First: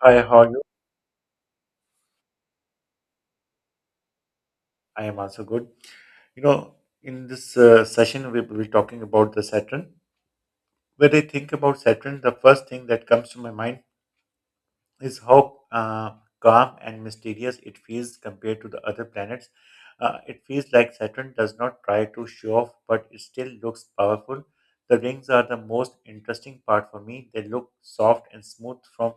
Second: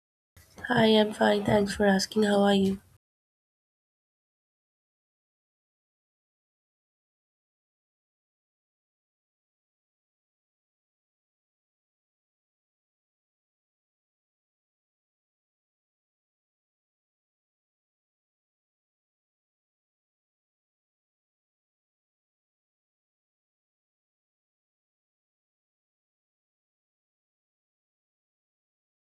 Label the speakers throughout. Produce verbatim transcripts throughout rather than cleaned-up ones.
Speaker 1: Hi, how are you?
Speaker 2: Hi, I'm fine. Thanks for asking. How are you?
Speaker 1: I am also good. You know, in this uh, session, we will be talking about the Saturn. When I think about Saturn, the first thing that comes to my mind is how uh, calm and mysterious it feels compared to the other planets. Uh, it feels like Saturn does not try to show off, but it still looks powerful. The rings are the most interesting part for me. They look soft and smooth from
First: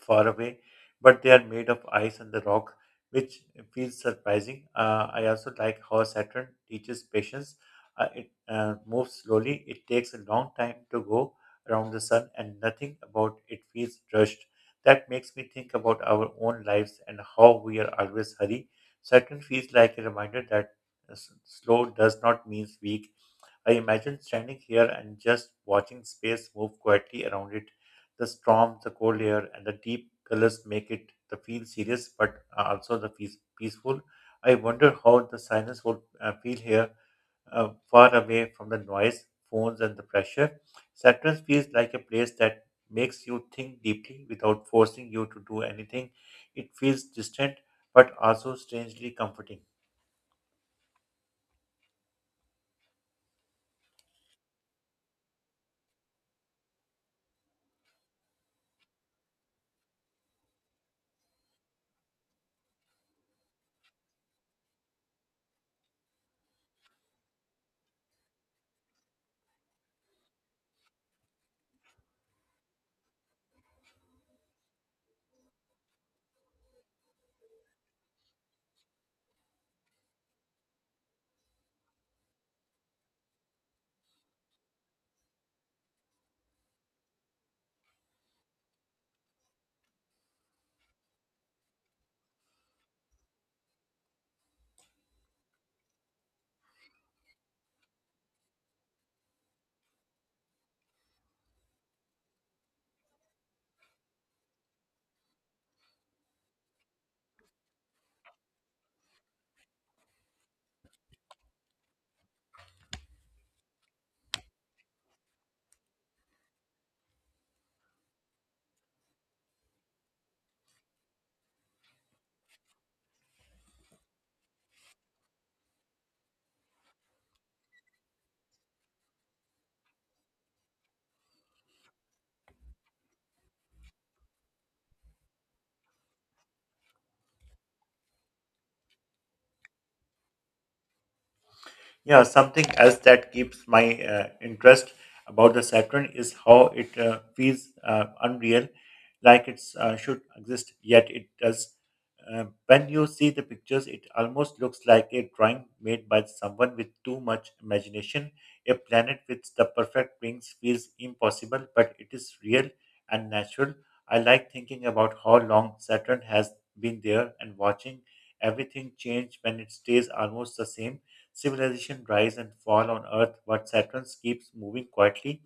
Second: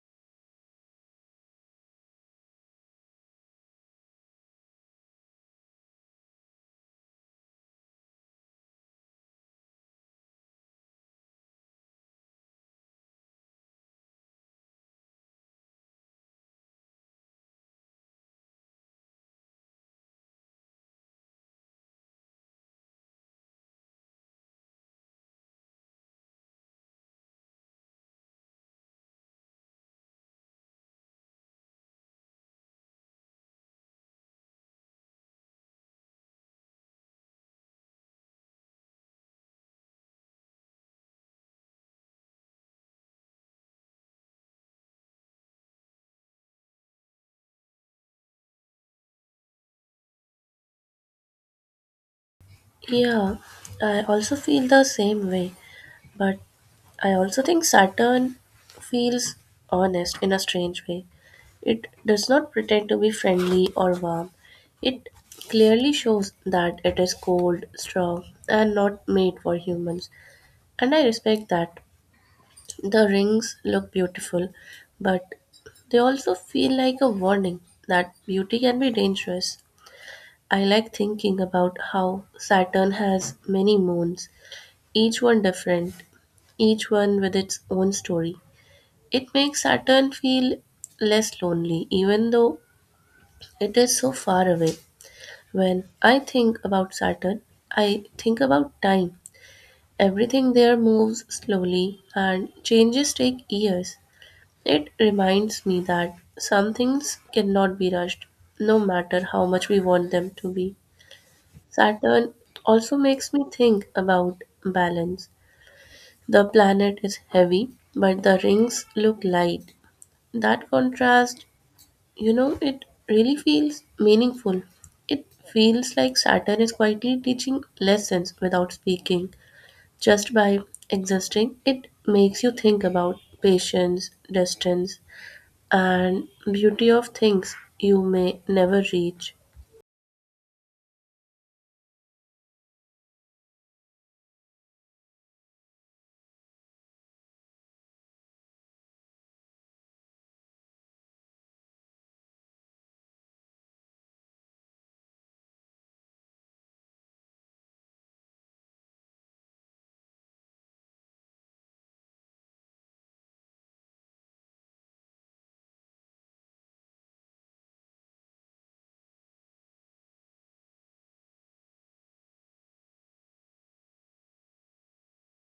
Speaker 1: far away, but they are made of ice and the rock, which feels surprising. Uh, I also like how Saturn teaches patience. Uh, it uh, moves slowly, it takes a long time to go around the sun, and nothing about it feels rushed. That makes me think about our own lives and how we are always hurry. Saturn feels like a reminder that s- slow does not mean weak. I imagine standing here and just watching space move quietly around it. The storm, the cold air, and the deep colors make it the feel serious, but uh, also the peace, peaceful. I wonder how the silence would uh, feel here, uh, far away from the noise, phones, and the pressure. Saturn feels like a place that makes you think deeply without forcing you to do anything. It feels distant, but also strangely comforting.
Speaker 2: Yeah, I also feel the same way, but I also think Saturn feels honest in a strange way. It does not pretend to be friendly or warm. It clearly shows that it is cold, strong, and not made for humans. And I respect that. The rings look beautiful, but they also feel like a warning that beauty can be dangerous. I like thinking about how Saturn has many moons, each one different, each one with its own story. It makes Saturn feel less lonely, even though it is so far away. When I think about Saturn, I think about time. Everything there moves slowly, and changes take years. It reminds me that some things cannot be rushed, no matter how much we want them to be. Saturn also makes me think about balance. The planet is heavy, but the rings look light. That contrast, you know, it really feels meaningful. It feels like Saturn is quietly teaching lessons without speaking. Just by existing, it makes you think about patience, distance, and beauty of things you may never reach.
Speaker 1: Yeah, something else that keeps my uh, interest about the Saturn is how it uh, feels uh, unreal, like it uh, should exist, yet it does. Uh, when you see the pictures, it almost looks like a drawing made by someone with too much imagination. A planet with the perfect rings feels impossible, but it is real and natural. I like thinking about how long Saturn has been there and watching everything change when it stays almost the same civilization rise and fall on Earth, but Saturn keeps moving quietly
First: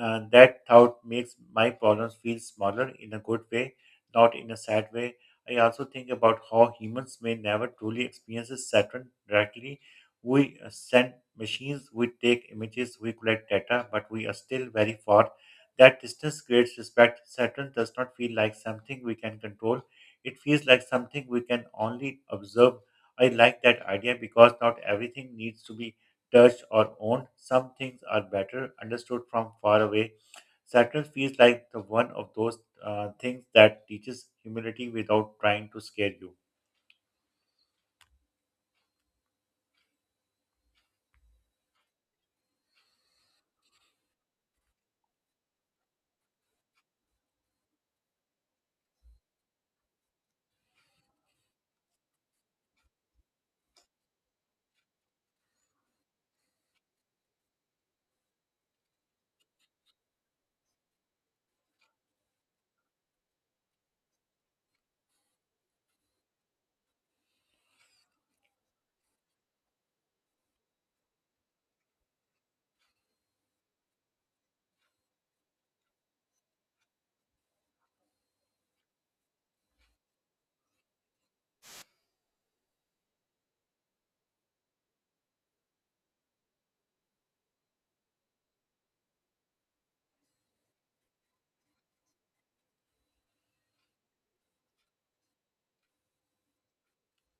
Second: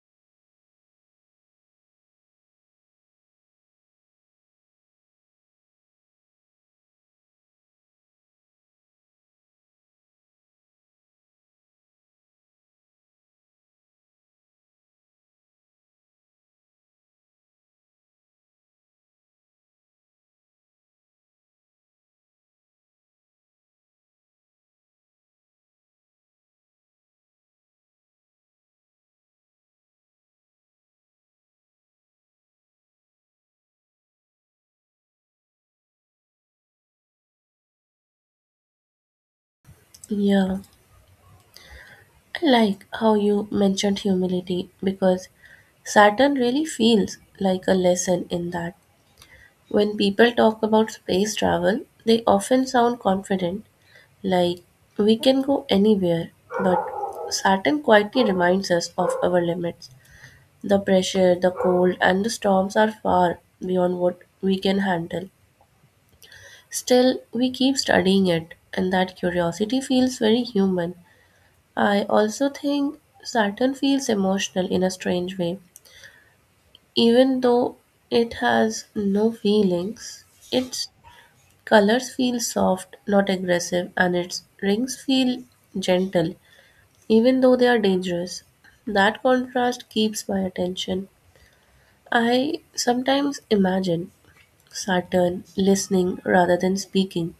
Speaker 1: uh, that thought makes my problems feel smaller in a good way, not in a sad way. I also think about how humans may never truly experience Saturn directly. We uh, send machines, we take images, we collect data, but we are still very far. That distance creates respect. Saturn does not feel like something we can control. It feels like something we can only observe. I like that idea because not everything needs to be touched or owned. Some things are better understood from far away. Saturn feels like the one of those uh, things that teaches humility without trying to scare you.
Speaker 2: Yeah. I like how you mentioned humility because Saturn really feels like a lesson in that. When people talk about space travel, they often sound confident, like we can go anywhere, but Saturn quietly reminds us of our limits. The pressure, the cold, and the storms are far beyond what we can handle. Still, we keep studying it, and that curiosity feels very human. I also think Saturn feels emotional in a strange way. Even though it has no feelings, its colors feel soft, not aggressive, and its rings feel gentle, even though they are dangerous. That contrast keeps my attention. I sometimes imagine Saturn listening rather than speaking.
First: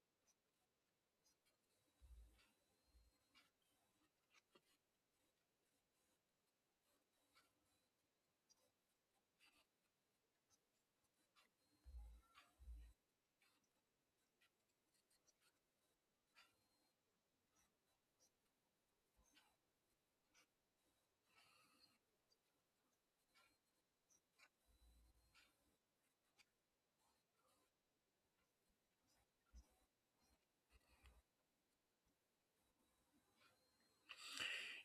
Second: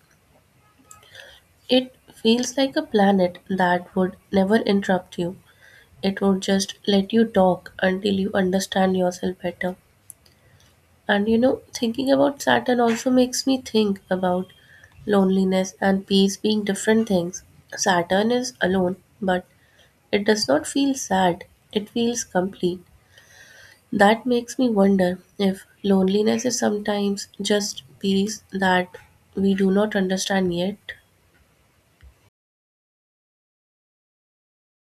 Speaker 2: It feels like a planet that would never interrupt you. It would just let you talk until you understand yourself better, and you know thinking about Saturn also makes me think about loneliness and peace being different things. Saturn is alone, but it does not feel sad. It feels complete. That makes me wonder if loneliness is sometimes just peace that we do not understand yet.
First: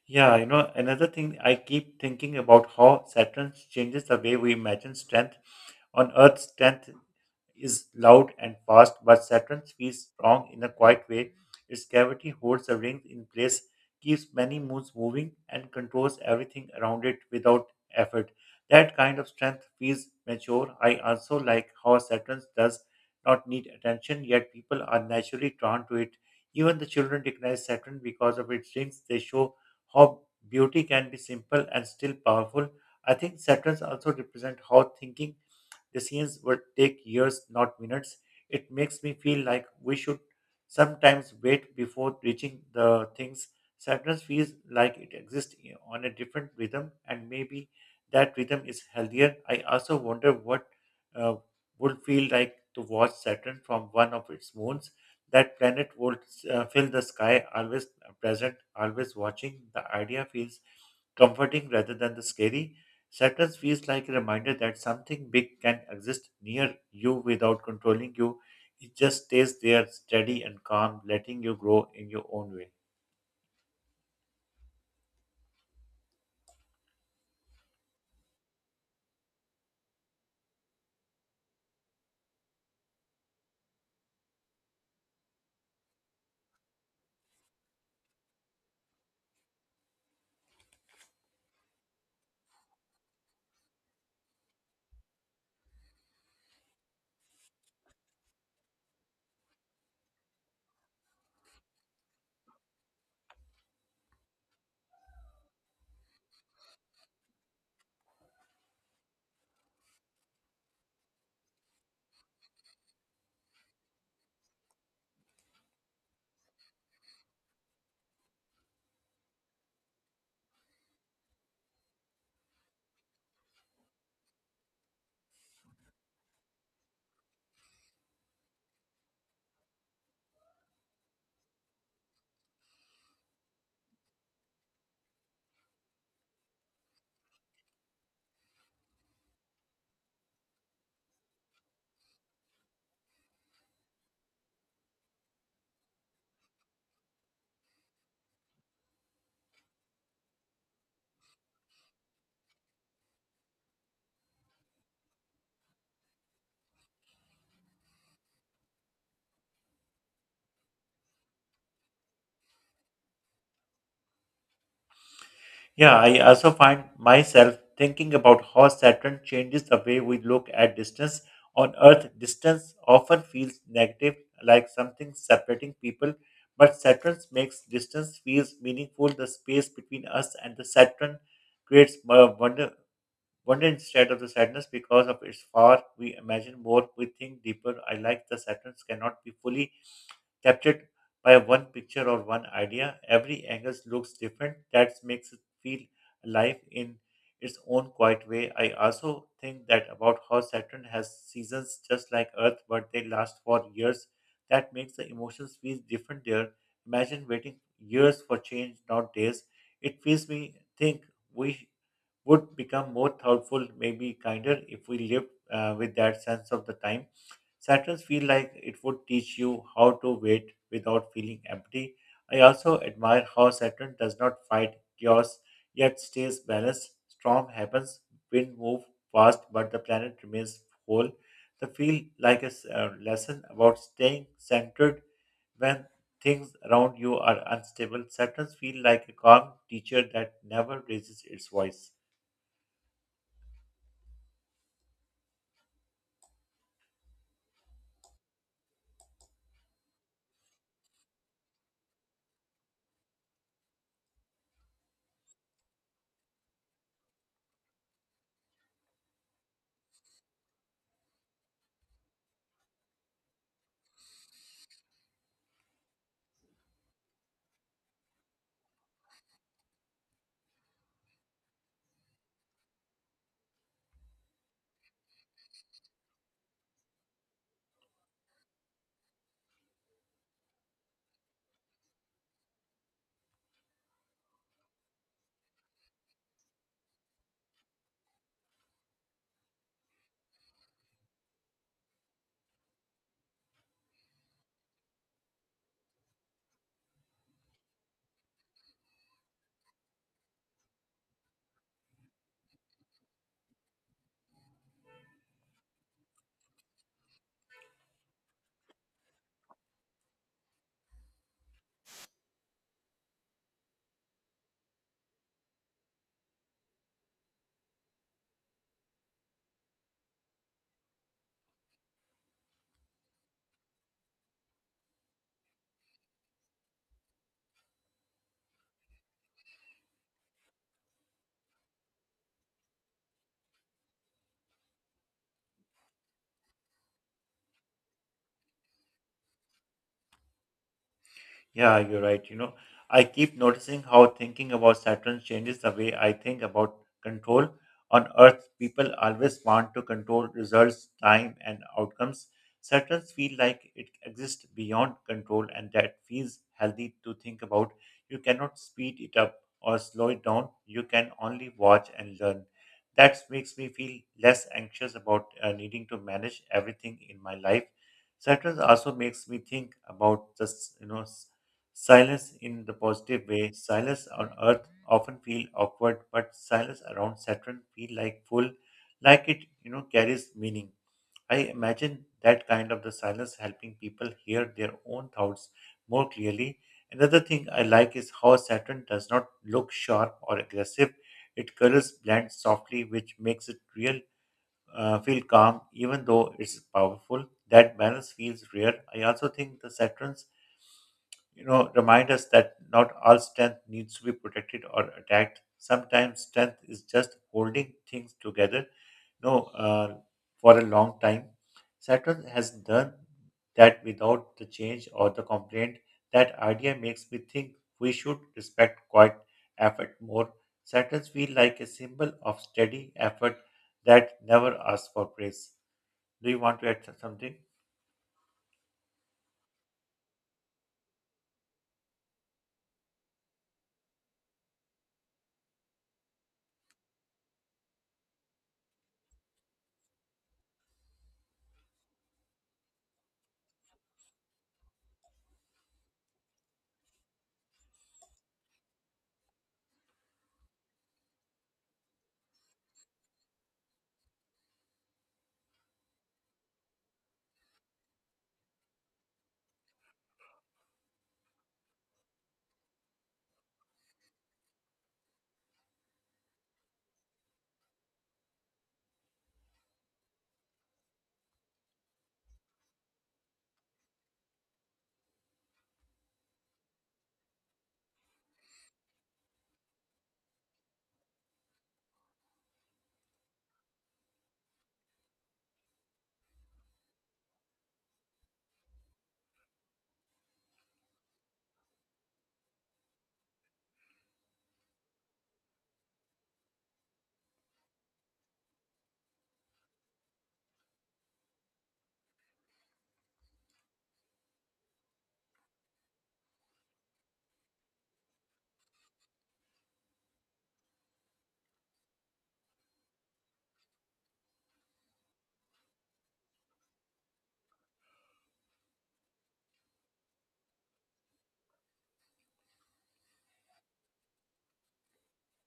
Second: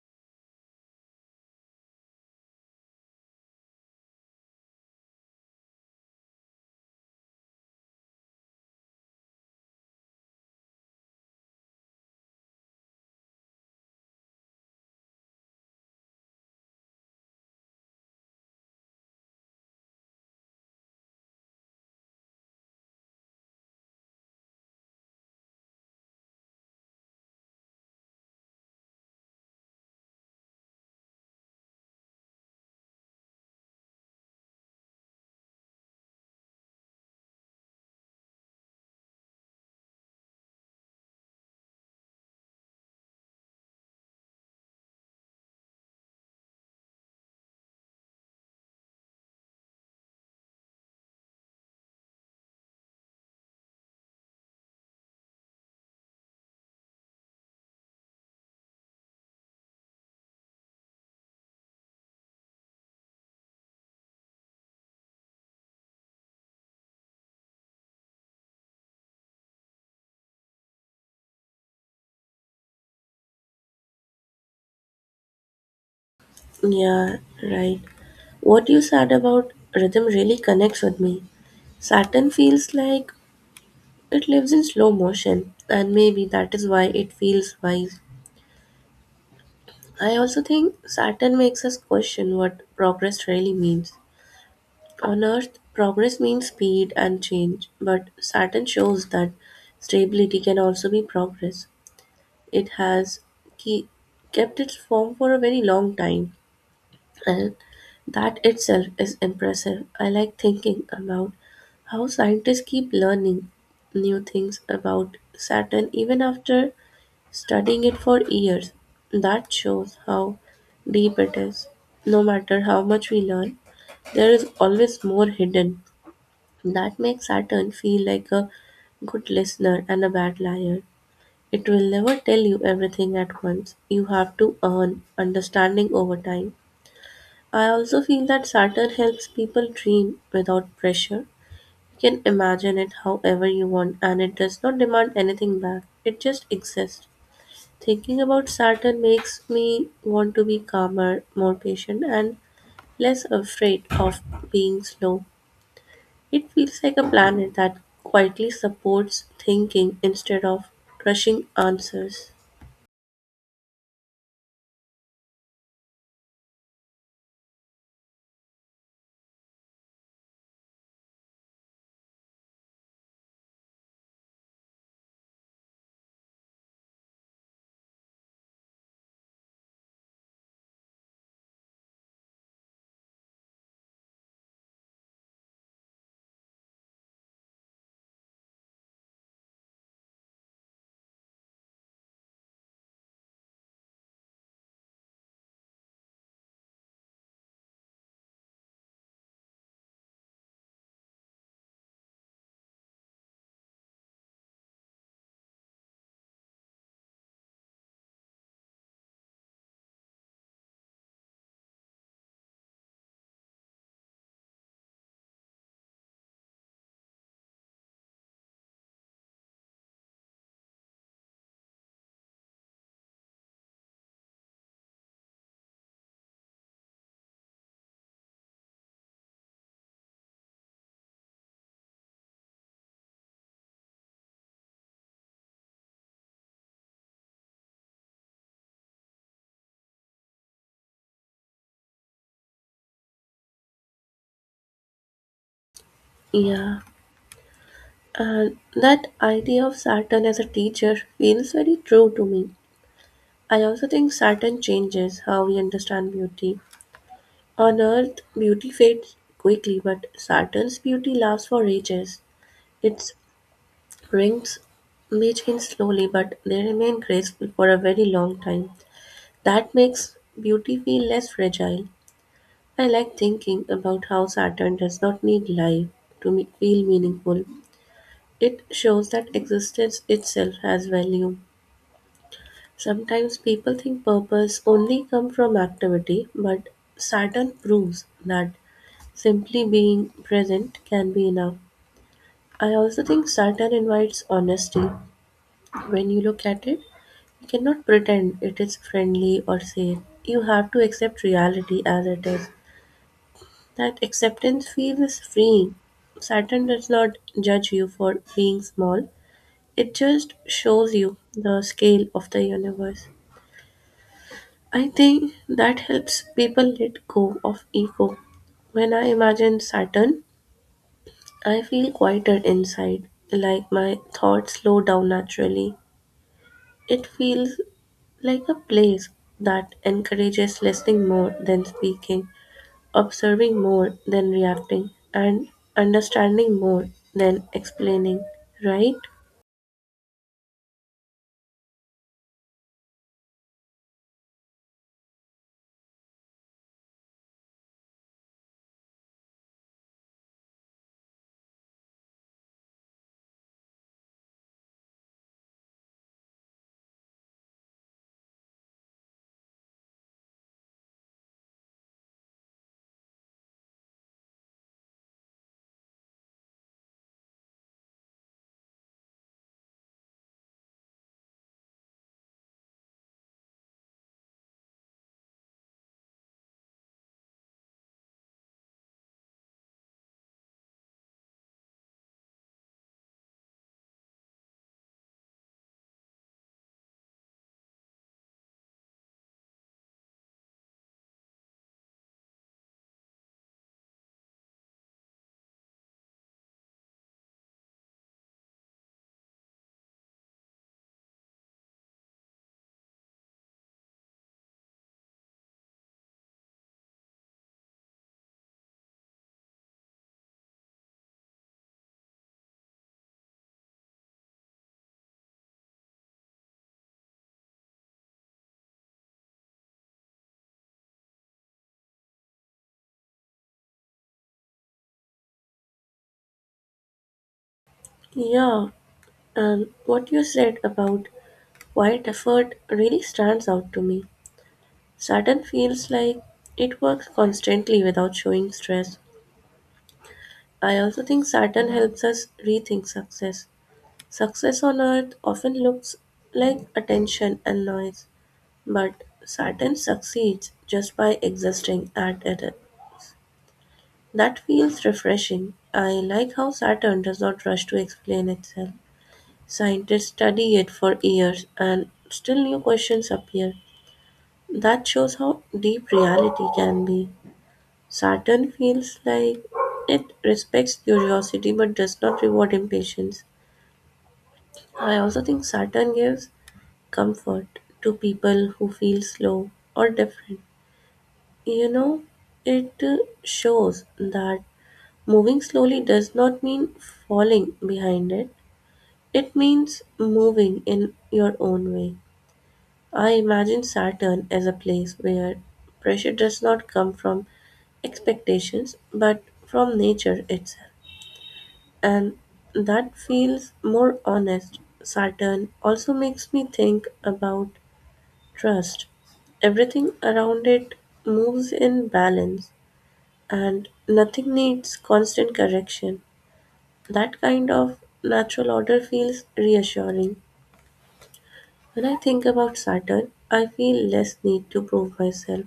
Speaker 1: Yeah, you know, another thing I keep thinking about how Saturn changes the way we imagine strength. On Earth, strength is loud and fast, but Saturn's feels strong in a quiet way. Its gravity holds the rings in place, keeps many moons moving, and controls everything around it without effort. That kind of strength feels mature. I also like how Saturn does not need attention, yet people are naturally drawn to it. Even the children recognize Saturn because of its rings. They show how beauty can be simple and still powerful. I think Saturns also represent how thinking decisions will take years, not minutes. It makes me feel like we should sometimes wait before reaching the things. Sadness feels like it exists i- on a different rhythm, and maybe that rhythm is healthier. I also wonder what uh, would feel like to watch Saturn from one of its moons. That planet would uh, fill the sky, always present, always watching. The idea feels comforting rather than the scary. Saturn feels like a reminder that something big can exist near you without controlling you. It just stays there, steady and calm, letting you grow in your own way.
Speaker 2: Yeah, right. What you said about rhythm really connects with me. Saturn feels like it lives in slow motion, and maybe that is why it feels wise. I also think Saturn makes us question what progress really means. On Earth, progress means speed and change, but Saturn shows that stability can also be progress. It has ke- kept its form for a very long time, and that itself is impressive. I like thinking about how scientists keep learning new things about Saturn even after studying it for years. That shows how deep it is. No matter how much we learn, there is always more hidden. That makes Saturn feel like a good listener and a bad liar. It will never tell you everything at once. You have to earn understanding over time. I also feel that Saturn helps people dream without pressure. You can imagine it however you want and it does not demand anything back. It just exists. Thinking about Saturn makes me want to be calmer, more patient, and less afraid of being slow. It feels like a planet that quietly supports thinking instead of rushing answers.
Speaker 1: Yeah, I also find myself thinking about how Saturn changes the way we look at distance. On Earth, distance often feels negative, like something separating people, but Saturn makes distance feels meaningful. The space between us and the Saturn creates more wonder, wonder instead of the sadness because of its far we imagine more we think deeper I like the saturns cannot be fully captured by one picture or one idea every angle looks different that makes it feel alive in its own quiet way I also think that about how saturn has seasons just like earth but they last for years that makes the emotions feel different there imagine waiting years for change not days it feels me think we would become more thoughtful, maybe kinder, if we lived uh, with that sense of the time. Saturns feel like it would teach you how to wait without feeling empty. I also admire how Saturn does not fight chaos yet stays balanced. Storm happens, wind move fast, but the planet remains whole. The feel like a s- uh, lesson about staying centered when things around you are unstable. Saturns feel like a calm teacher that never raises its voice.
Speaker 2: Yeah, and that idea of Saturn as a teacher feels very true to me. I also think Saturn changes how we understand beauty. On Earth, beauty fades quickly, but Saturn's beauty lasts for ages. It's rings may change slowly, but they remain graceful for a very long time. That makes beauty feel less fragile. I like thinking about how Saturn does not need life to me- feel meaningful. It shows that existence itself has value. Sometimes people think purpose only come from activity, but Saturn proves that simply being present can be enough. I also think Saturn invites honesty when you look at it. You cannot pretend it is friendly or safe. You have to accept reality as it is. That acceptance feels freeing. Saturn does not judge you for being small, it just shows you the scale of the universe. I think that helps people let go of ego. When I imagine Saturn, I feel quieter inside, like my thoughts slow down naturally. It feels like a place that encourages listening more than speaking, observing more than reacting, and understanding more than explaining, right?
Speaker 1: Yeah, you're right. You know, I keep noticing how thinking about Saturn changes the way I think about control. On Earth, people always want to control results, time, and outcomes. Saturn feel like it exists beyond control, and that feels healthy to think about. You cannot speed it up or slow it down. You can only watch and learn. That makes me feel less anxious about uh, needing to manage everything in my life. Saturn also makes me think about this, you know silence in the positive way. Silence on Earth often feel awkward, but silence around Saturn feel like full, like it you know carries meaning. I imagine that kind of the silence helping people hear their own thoughts more clearly. Another thing I like is how Saturn does not look sharp or aggressive. It colors blend softly, which makes it real, uh, feel calm, even though it's powerful. That balance feels rare. I also think the Saturn's you know, remind us that not all strength needs to be protected or attacked. Sometimes strength is just holding things together, you know, uh, for a long time. Saturn has done that without the change or the complaint. That idea makes me think we should respect quiet effort more. Saturns feel like a symbol of steady effort that never asks for praise. Do you want to add something?
Speaker 2: Yeah, and what you said about quiet effort really stands out to me. Saturn feels like it works constantly without showing stress. I also think Saturn helps us rethink success. Success on Earth often looks like attention and noise, but Saturn succeeds just by existing at it. That feels refreshing. I like how Saturn does not rush to explain itself. Scientists study it for years and still new questions appear. That shows how deep reality can be. Saturn feels like it respects curiosity but does not reward impatience. I also think Saturn gives comfort to people who feel slow or different. You know, it uh, shows that moving slowly does not mean falling behind it. It means moving in your own way. I imagine Saturn as a place where pressure does not come from expectations but from nature itself. And that feels more honest. Saturn also makes me think about trust. Everything around it moves in balance and nothing needs constant correction. That kind of natural order feels reassuring. When I think about Saturn, I feel less need to prove myself.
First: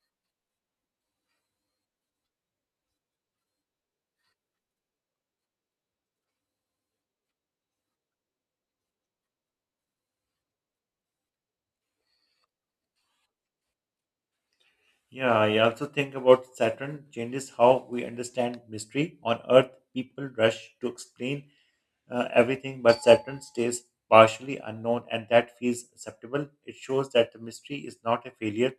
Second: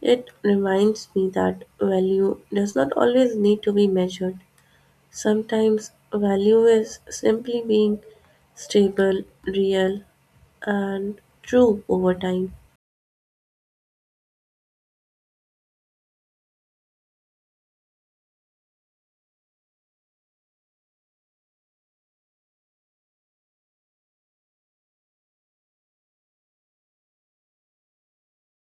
Speaker 2: It reminds me that value does not always need to be measured. Sometimes value is simply being stable, real, and true over time.
Speaker 1: Yeah, I also think about Saturn changes how we understand mystery. On Earth, people rush to explain uh, everything, but Saturn stays partially unknown, and that feels acceptable. It shows that the mystery is not a failure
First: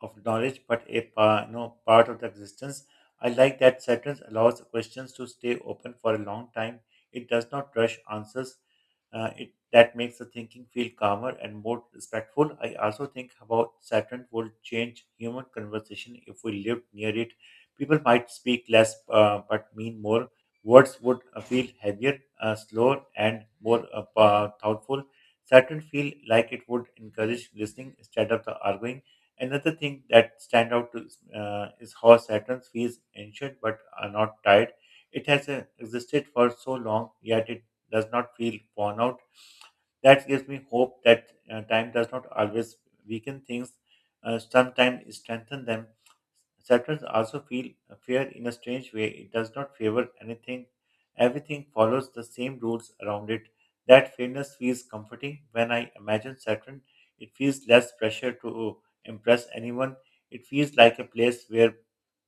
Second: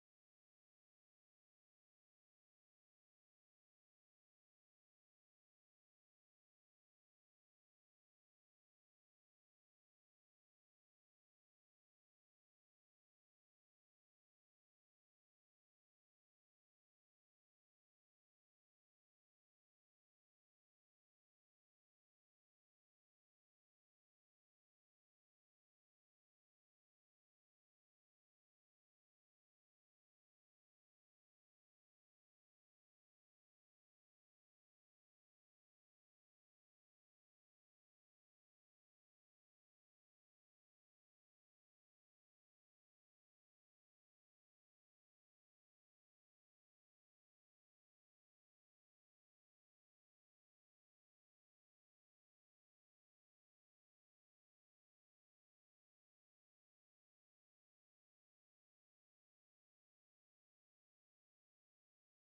Speaker 1: of knowledge, but a pa- you know, part of the existence. I like that Saturn allows questions to stay open for a long time. It does not rush answers. Uh, it that makes the thinking feel calmer and more respectful. I also think about Saturn would change human conversation if we lived near it. People might speak less uh, but mean more. Words would uh, feel heavier, uh, slower, and more uh, pa- thoughtful. Saturn feel like it would encourage listening instead of the arguing. Another thing that stand out is, uh, is how Saturn's fees ancient but are not tired. It has uh, existed for so long, yet it does not feel worn out. That gives me hope that uh, time does not always weaken things, uh, sometimes strengthen them. Saturns also feel fair in a strange way. It does not favor anything. Everything follows the same rules around it. That fairness feels comforting. When I imagine Saturn, it feels less pressure to impress anyone. It feels like a place where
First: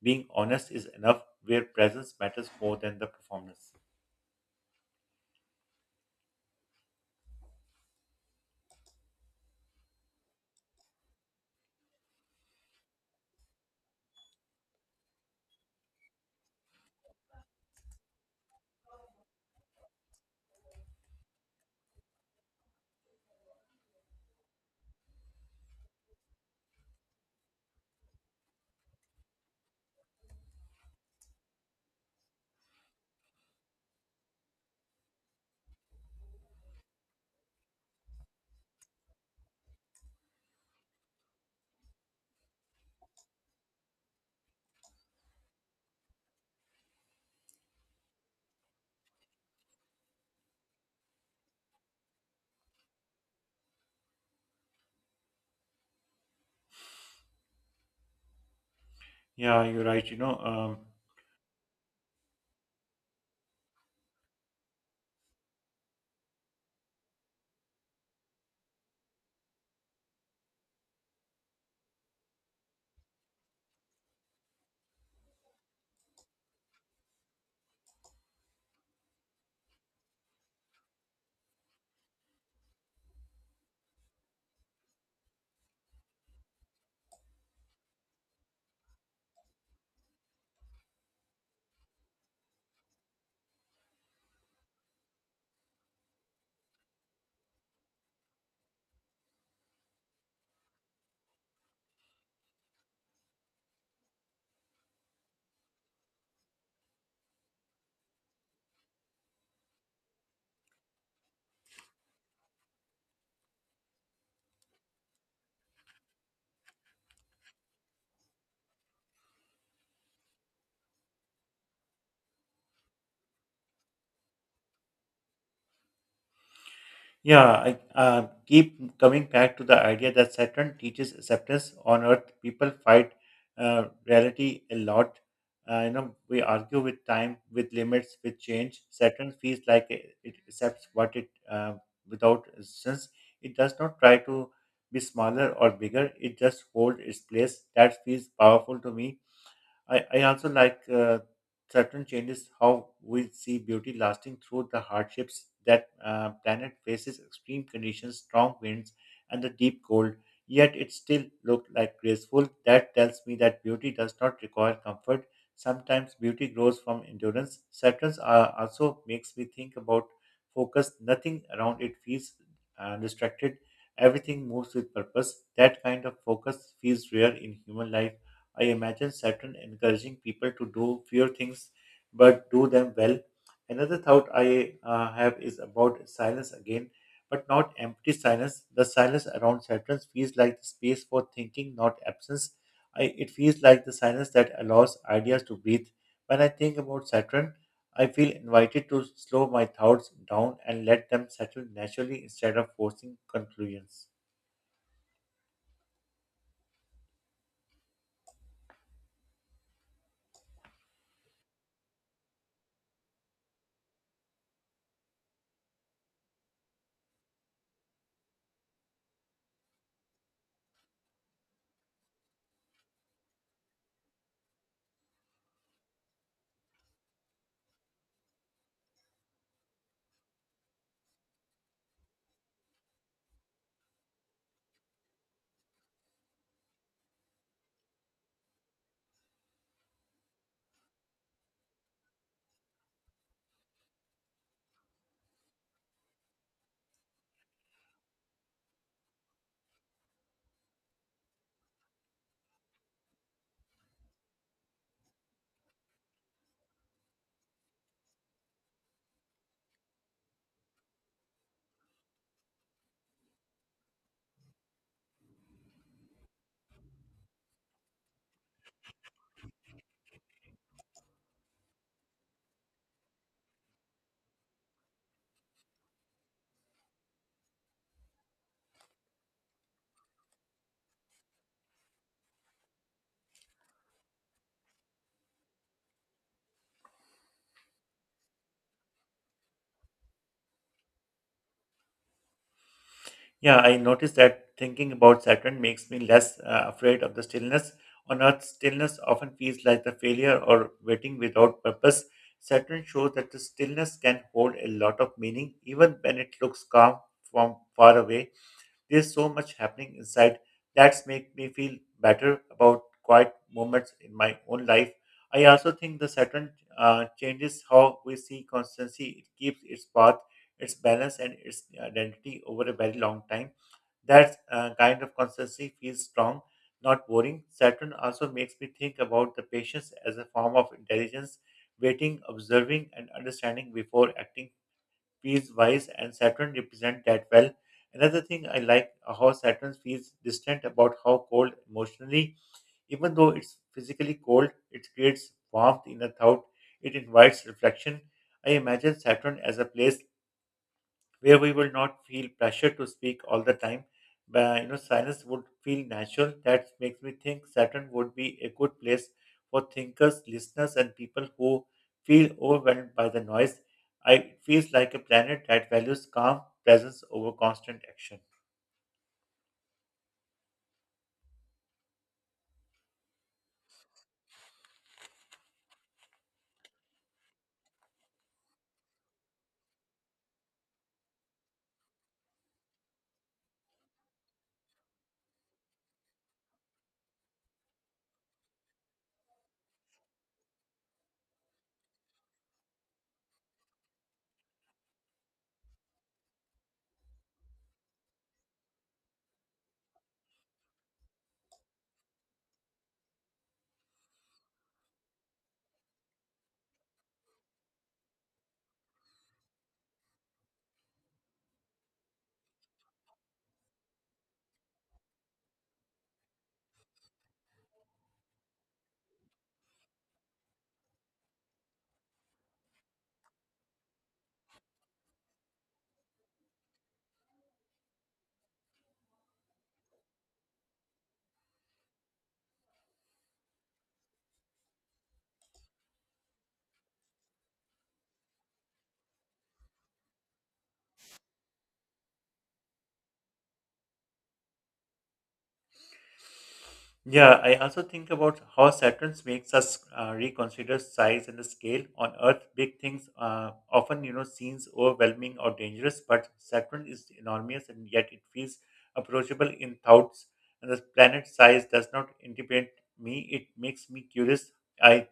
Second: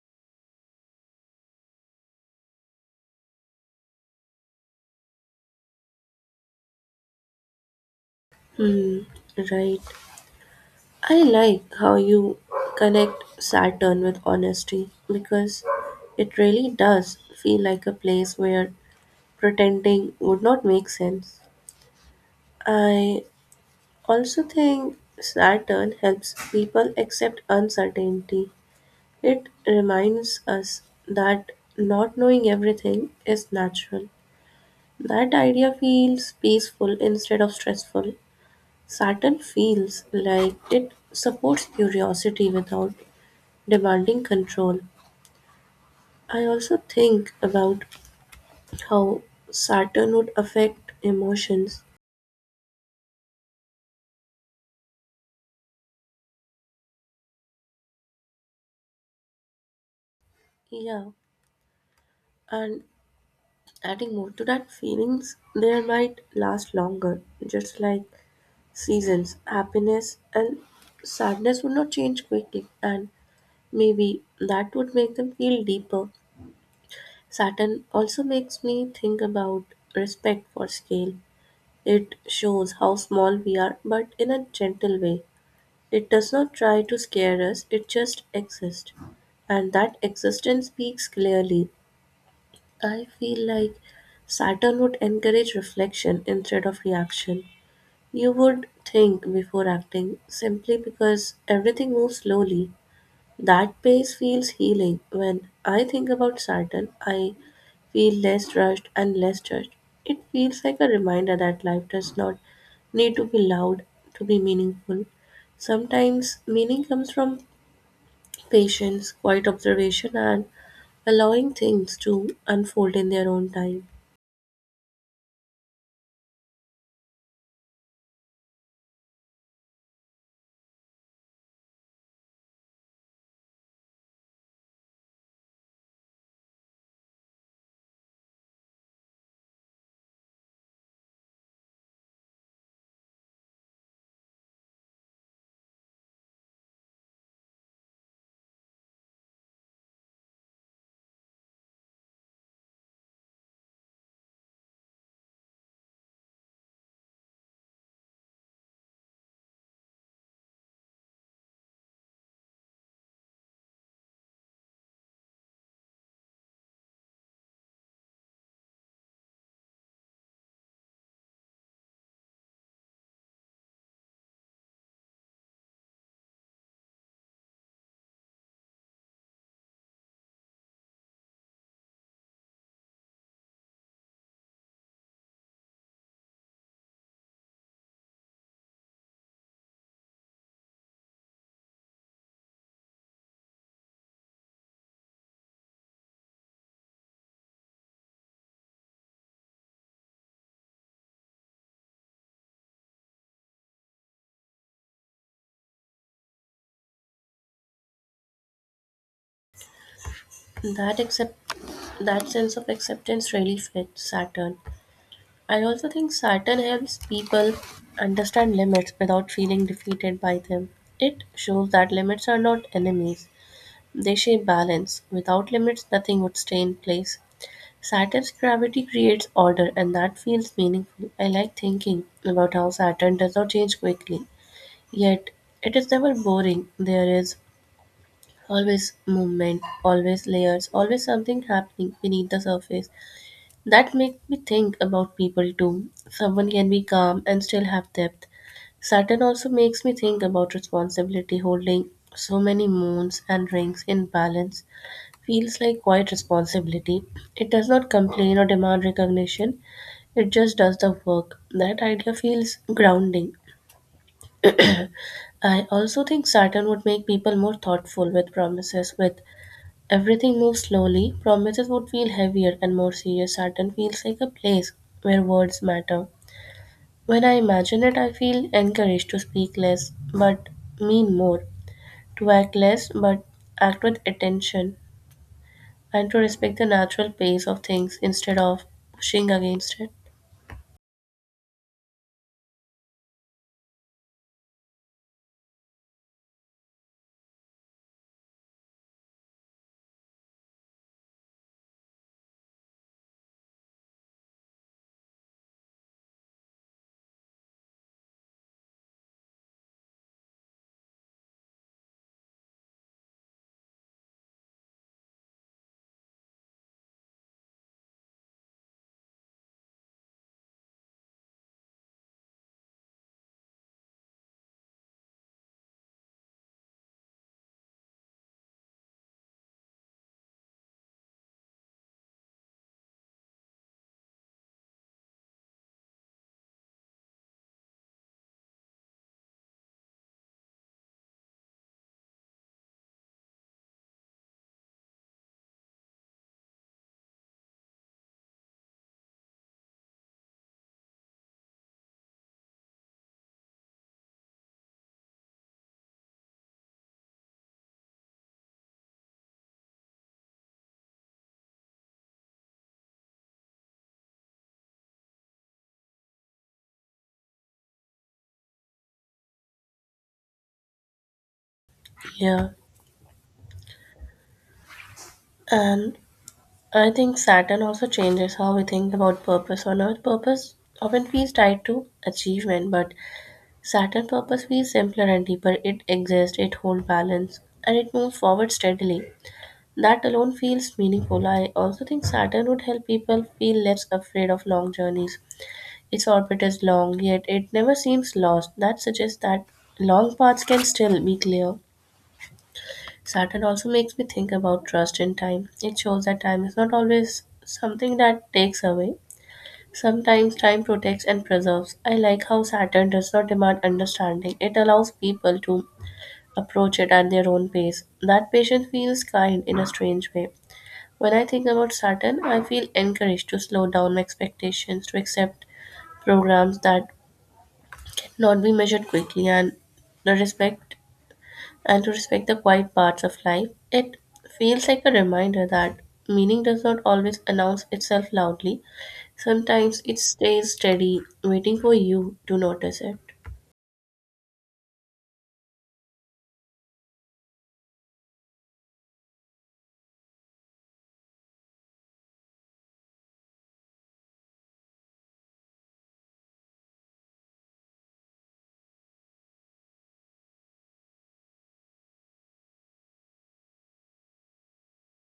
Speaker 1: being honest is enough, where presence matters more than the performance.
Speaker 2: Hmm, right. I like how you connect Saturn with honesty because it really does feel like a place where pretending would not make sense. I also think Saturn helps people accept uncertainty. It reminds us that not knowing everything is natural. That idea feels peaceful instead of stressful. Saturn feels like it supports curiosity without demanding control. I also think about how Saturn would affect emotions.
Speaker 1: Yeah, you're right. You know, um,
Speaker 2: Yeah, and adding more to that, feelings there might last longer, just like seasons. Happiness and sadness would not change quickly, and maybe that would make them feel deeper. Saturn also makes me think about respect for scale. It shows how small we are, but in a gentle way. It does not try to scare us, it just exists. And that existence speaks clearly. I feel like Saturn would encourage reflection instead of reaction. You would think before acting simply because everything moves slowly. That pace feels healing. When I think about Saturn, I feel less rushed and less judged. It feels like a reminder that life does not need to be loud to be meaningful. Sometimes meaning comes from patience, quiet observation, and allowing things to unfold in their own time.
Speaker 1: Yeah, I uh, keep coming back to the idea that Saturn teaches acceptance on Earth. People fight uh, reality a lot. Uh, you know, we argue with time, with limits, with change. Saturn feels like it, it accepts what it uh, without resistance. It does not try to be smaller or bigger. It just holds its place. That feels powerful to me. I, I also like uh, certain changes how we see beauty lasting through the hardships that uh, planet faces extreme conditions, strong winds, and the deep cold. Yet it still looked like graceful. That tells me that beauty does not require comfort. Sometimes beauty grows from endurance. Saturn uh, also makes me think about focus. Nothing around it feels uh, distracted. Everything moves with purpose. That kind of focus feels rare in human life. I imagine Saturn encouraging people to do fewer things but do them well. Another thought I uh, have is about silence again, but not empty silence. The silence around Saturn feels like the space for thinking, not absence. I, it feels like the silence that allows ideas to breathe. When I think about Saturn, I feel invited to slow my thoughts down and let them settle naturally instead of forcing conclusions.
Speaker 2: That accept that sense of acceptance really fits Saturn. I also think Saturn helps people understand limits without feeling defeated by them. It shows that limits are not enemies. They shape balance. Without limits, nothing would stay in place. Saturn's gravity creates order, and that feels meaningful. I like thinking about how Saturn does not change quickly. Yet, it is never boring. There is always movement, always layers, always something happening beneath the surface. That makes me think about people too. Someone can be calm and still have depth. Saturn also makes me think about responsibility holding so many moons and rings in balance feels like quiet responsibility. It does not complain or demand recognition, it just does the work. That idea feels grounding. I also think Saturn would make people more thoughtful with promises. With everything moves slowly, promises would feel heavier and more serious. Saturn feels like a place where words matter. When I imagine it, I feel encouraged to speak less but mean more, to act less but act with attention, and to respect the natural pace of things instead of pushing against it.
Speaker 1: Yeah, I noticed that thinking about Saturn makes me less uh, afraid of the stillness. On Earth, stillness often feels like the failure or waiting without purpose. Saturn shows that the stillness can hold a lot of meaning, even when it looks calm from far away. There's so much happening inside that's make me feel better about quiet moments in my own life. I also think the Saturn uh, changes how we see constancy. It keeps its path, its balance, and its uh, identity over a very long time that uh, kind of constancy feels strong, not boring. Saturn also makes me think about the patience as a form of intelligence. Waiting, observing, and understanding before acting feels wise, and Saturn represents that well. Another thing I like how Saturn feels distant about how cold emotionally, even though it's physically cold, it creates warmth in the thought. It invites reflection. I imagine Saturn as a place where we will not feel pressure to speak all the time. Uh, you know, silence would feel natural. That makes me think Saturn would be a good place for thinkers, listeners, and people who feel overwhelmed by the noise. I It feels like a planet that values calm presence over constant action.
Speaker 2: Yeah. And I think Saturn also changes how we think about purpose on Earth. Purpose often feels tied to achievement, but Saturn purpose feels simpler and deeper. It exists, it holds balance, and it moves forward steadily. That alone feels meaningful. I also think Saturn would help people feel less afraid of long journeys. Its orbit is long, yet it never seems lost. That suggests that long paths can still be clear. Saturn also makes me think about trust in time. It shows that time is not always something that takes away. Sometimes time protects and preserves. I like how Saturn does not demand understanding, it allows people to approach it at their own pace. That patience feels kind in a strange way. When I think about Saturn, I feel encouraged to slow down my expectations, to accept programs that not be measured quickly, and the respect and to respect the quiet parts of life. It feels like a reminder that meaning does not always announce itself loudly. Sometimes it stays steady, waiting for you to notice it.
Speaker 1: Yeah, I also think about how Saturn makes us uh, reconsider size and the scale. On Earth, big things uh, often, you know, seems overwhelming or dangerous, but Saturn is enormous and yet it feels approachable in thoughts. And the planet size does not intimidate me; it makes me curious. I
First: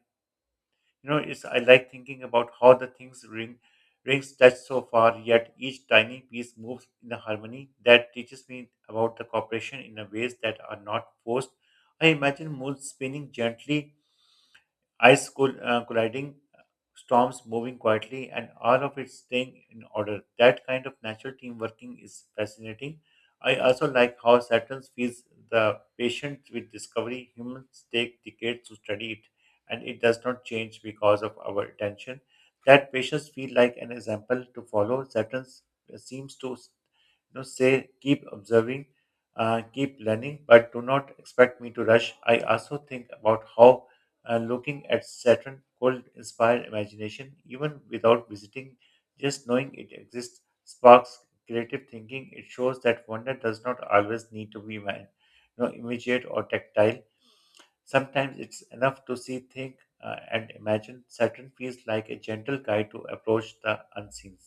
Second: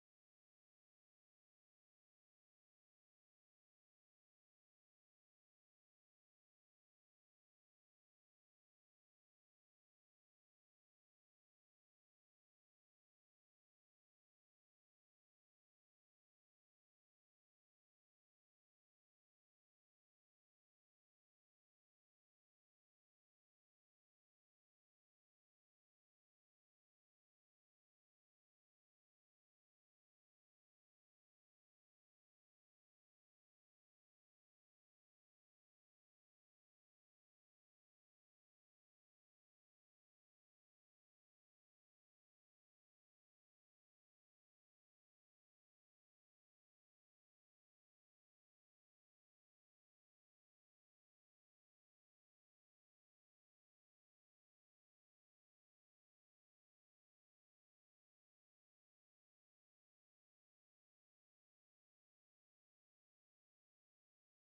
Speaker 1: you know, it's I like thinking about how the things ring rings touch so far, yet each tiny piece moves in the harmony that teaches me about the cooperation in a ways that are not forced. I imagine moon spinning gently ice cool, uh, colliding, storms moving quietly, and all of it staying in order. That kind of natural team working is fascinating. I also like how Saturn feeds the patient with discovery. Humans take decades to study it, and it does not change because of our attention. That patients feel like an example to follow. Saturn seems to you know, say, keep observing, uh, keep learning, but do not expect me to rush. I also think about how and looking at Saturn could inspire imagination even without visiting. Just knowing it exists sparks creative thinking. It shows that wonder does not always need to be man, you know, immediate or tactile. Sometimes it's enough to see, think, uh, and imagine. Saturn feels like a gentle guide to approach the unseen.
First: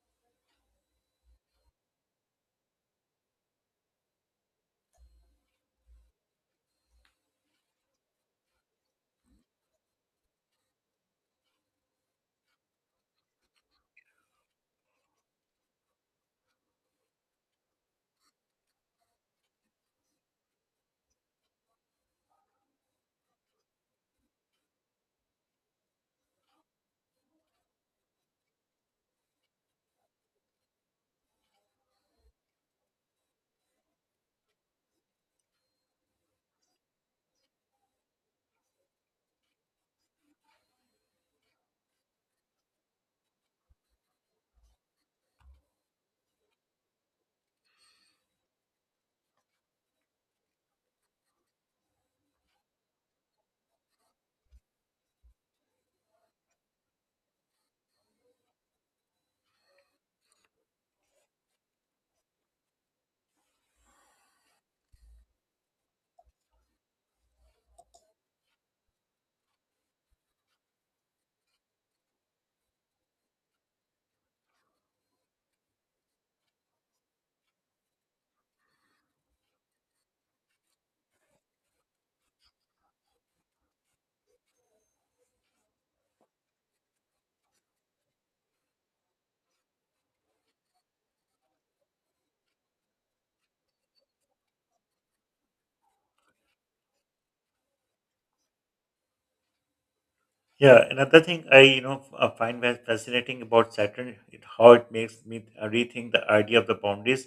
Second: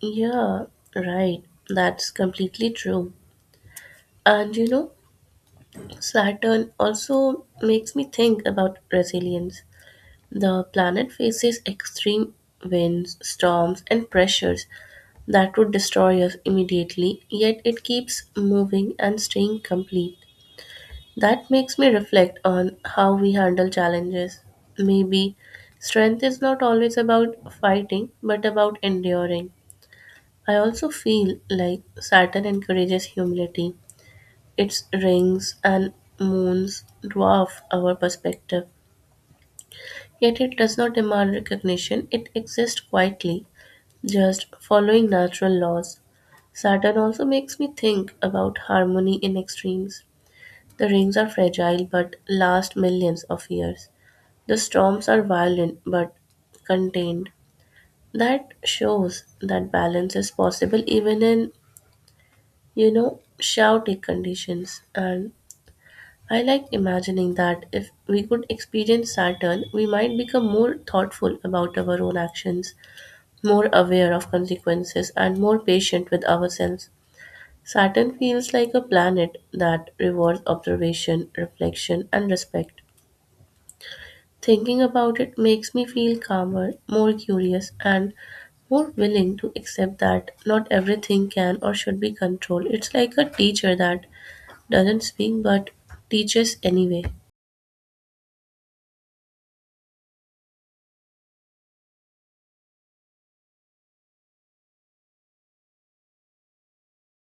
Speaker 2: Yeah, right. That's completely true. And you know, Saturn also makes me think about resilience. The planet faces extreme winds, storms, and pressures that would destroy us immediately, yet it keeps moving and staying complete. That makes me reflect on how we handle challenges. Maybe strength is not always about fighting, but about enduring. I also feel like Saturn encourages humility. Its rings and moons dwarf our perspective. Yet it does not demand recognition, it exists quietly, just following natural laws. Saturn also makes me think about harmony in extremes. The rings are fragile but last millions of years. The storms are violent but contained. That shows that balance is possible even in, you know, chaotic conditions. And I like imagining that if we could experience Saturn, we might become more thoughtful about our own actions, more aware of consequences, and more patient with ourselves. Saturn feels like a planet that rewards observation, reflection, and respect. Thinking about it makes me feel calmer, more curious, and more willing to accept that not everything can or should be controlled. It's like a teacher that doesn't speak but teaches anyway.
Speaker 1: Yeah, another thing I you know f- uh, find very fascinating about Saturn, it, how it makes me uh, rethink the idea of the boundaries.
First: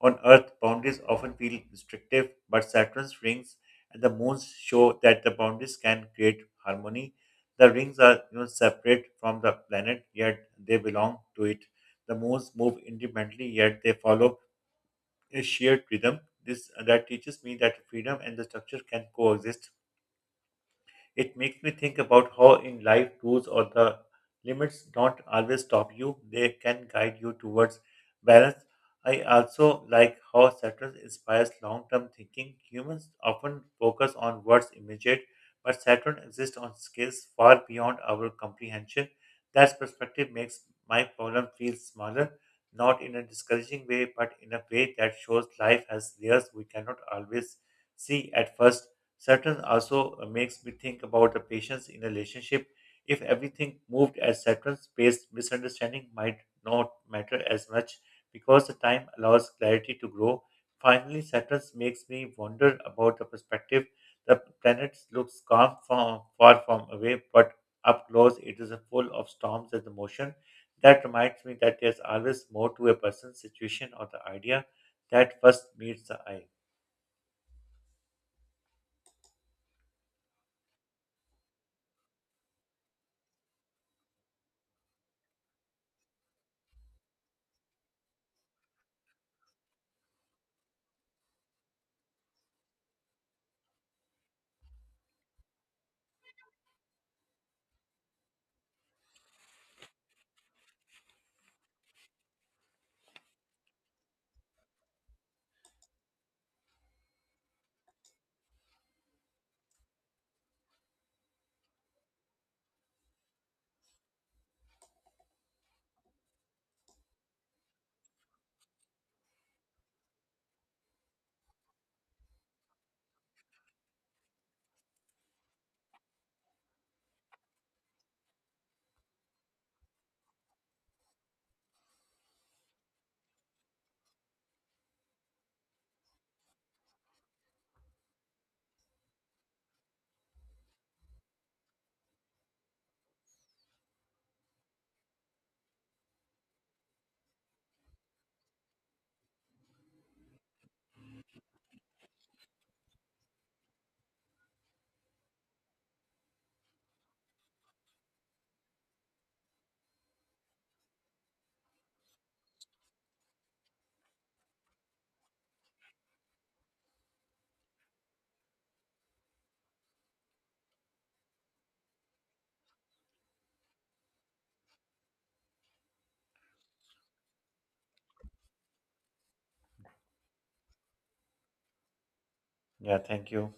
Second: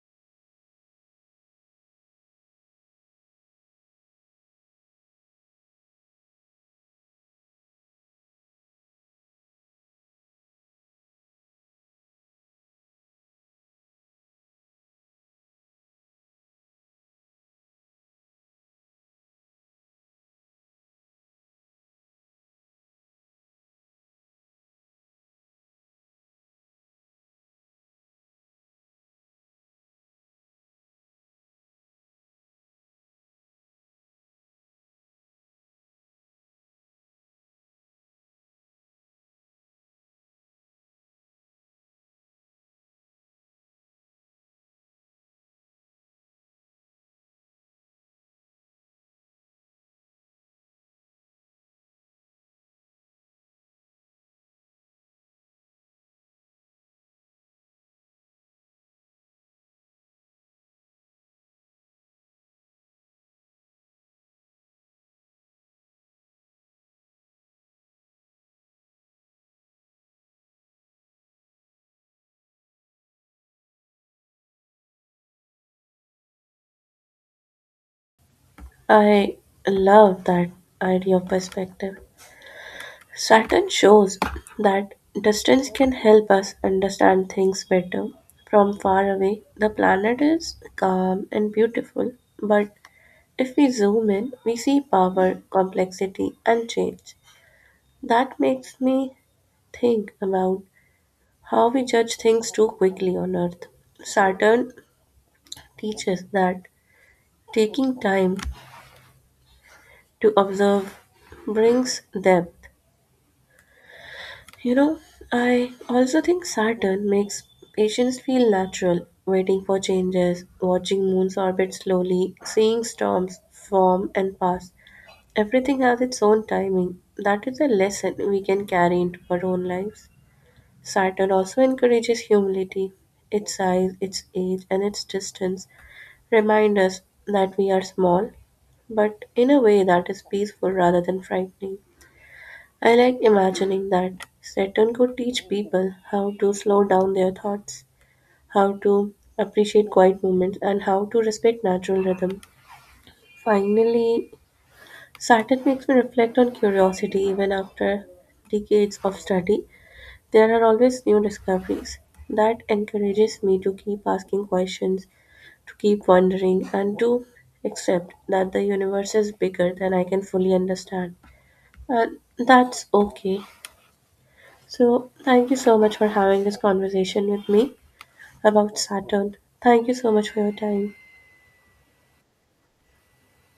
Speaker 1: On Earth, boundaries often feel restrictive, but Saturn's rings and the moons show that the boundaries can create harmony. The rings are you know separate from the planet, yet they belong to it. The moons move independently, yet they follow a shared rhythm. This uh, That teaches me that freedom and the structure can coexist, it makes me think about how in life rules or the limits don't always stop you, they can guide you towards balance. I also like how Saturn inspires long term thinking. Humans often focus on what's immediate, but Saturn exists on scales far beyond our comprehension. That perspective makes my problem feel smaller, not in a discouraging way, but in a way that shows life has layers we cannot always see at first. Saturn also uh, makes me think about the patience in a relationship. If everything moved as Saturn's pace, misunderstanding might not matter as much because the time allows clarity to grow. Finally, Saturn makes me wonder about the perspective. The planet looks calm from, far from away, but up close it is full of storms and emotion. That reminds me that there's always more to a person's situation or the idea that first meets the eye.
Speaker 2: I love that idea of perspective. Saturn shows that distance can help us understand things better. From far away, the planet is calm and beautiful, but if we zoom in, we see power, complexity, and change. That makes me think about how we judge things too quickly on Earth. Saturn teaches that taking time to observe brings depth. You know, I also think Saturn makes patients feel natural, waiting for changes, watching moons orbit slowly, seeing storms form and pass. Everything has its own timing. That is a lesson we can carry into our own lives. Saturn also encourages humility, its size, its age, and its distance remind us that we are small, but in a way that is peaceful rather than frightening. I like imagining that Saturn could teach people how to slow down their thoughts, how to appreciate quiet moments, and how to respect natural rhythm. Finally, Saturn makes me reflect on curiosity even after decades of study. There are always new discoveries that encourages me to keep asking questions, to keep wondering, and to accept that the universe is bigger than I can fully understand. And that's okay. So, thank you so much for having this conversation with me about Saturn. Thank you so much for your time.
Speaker 1: Yeah, thank you.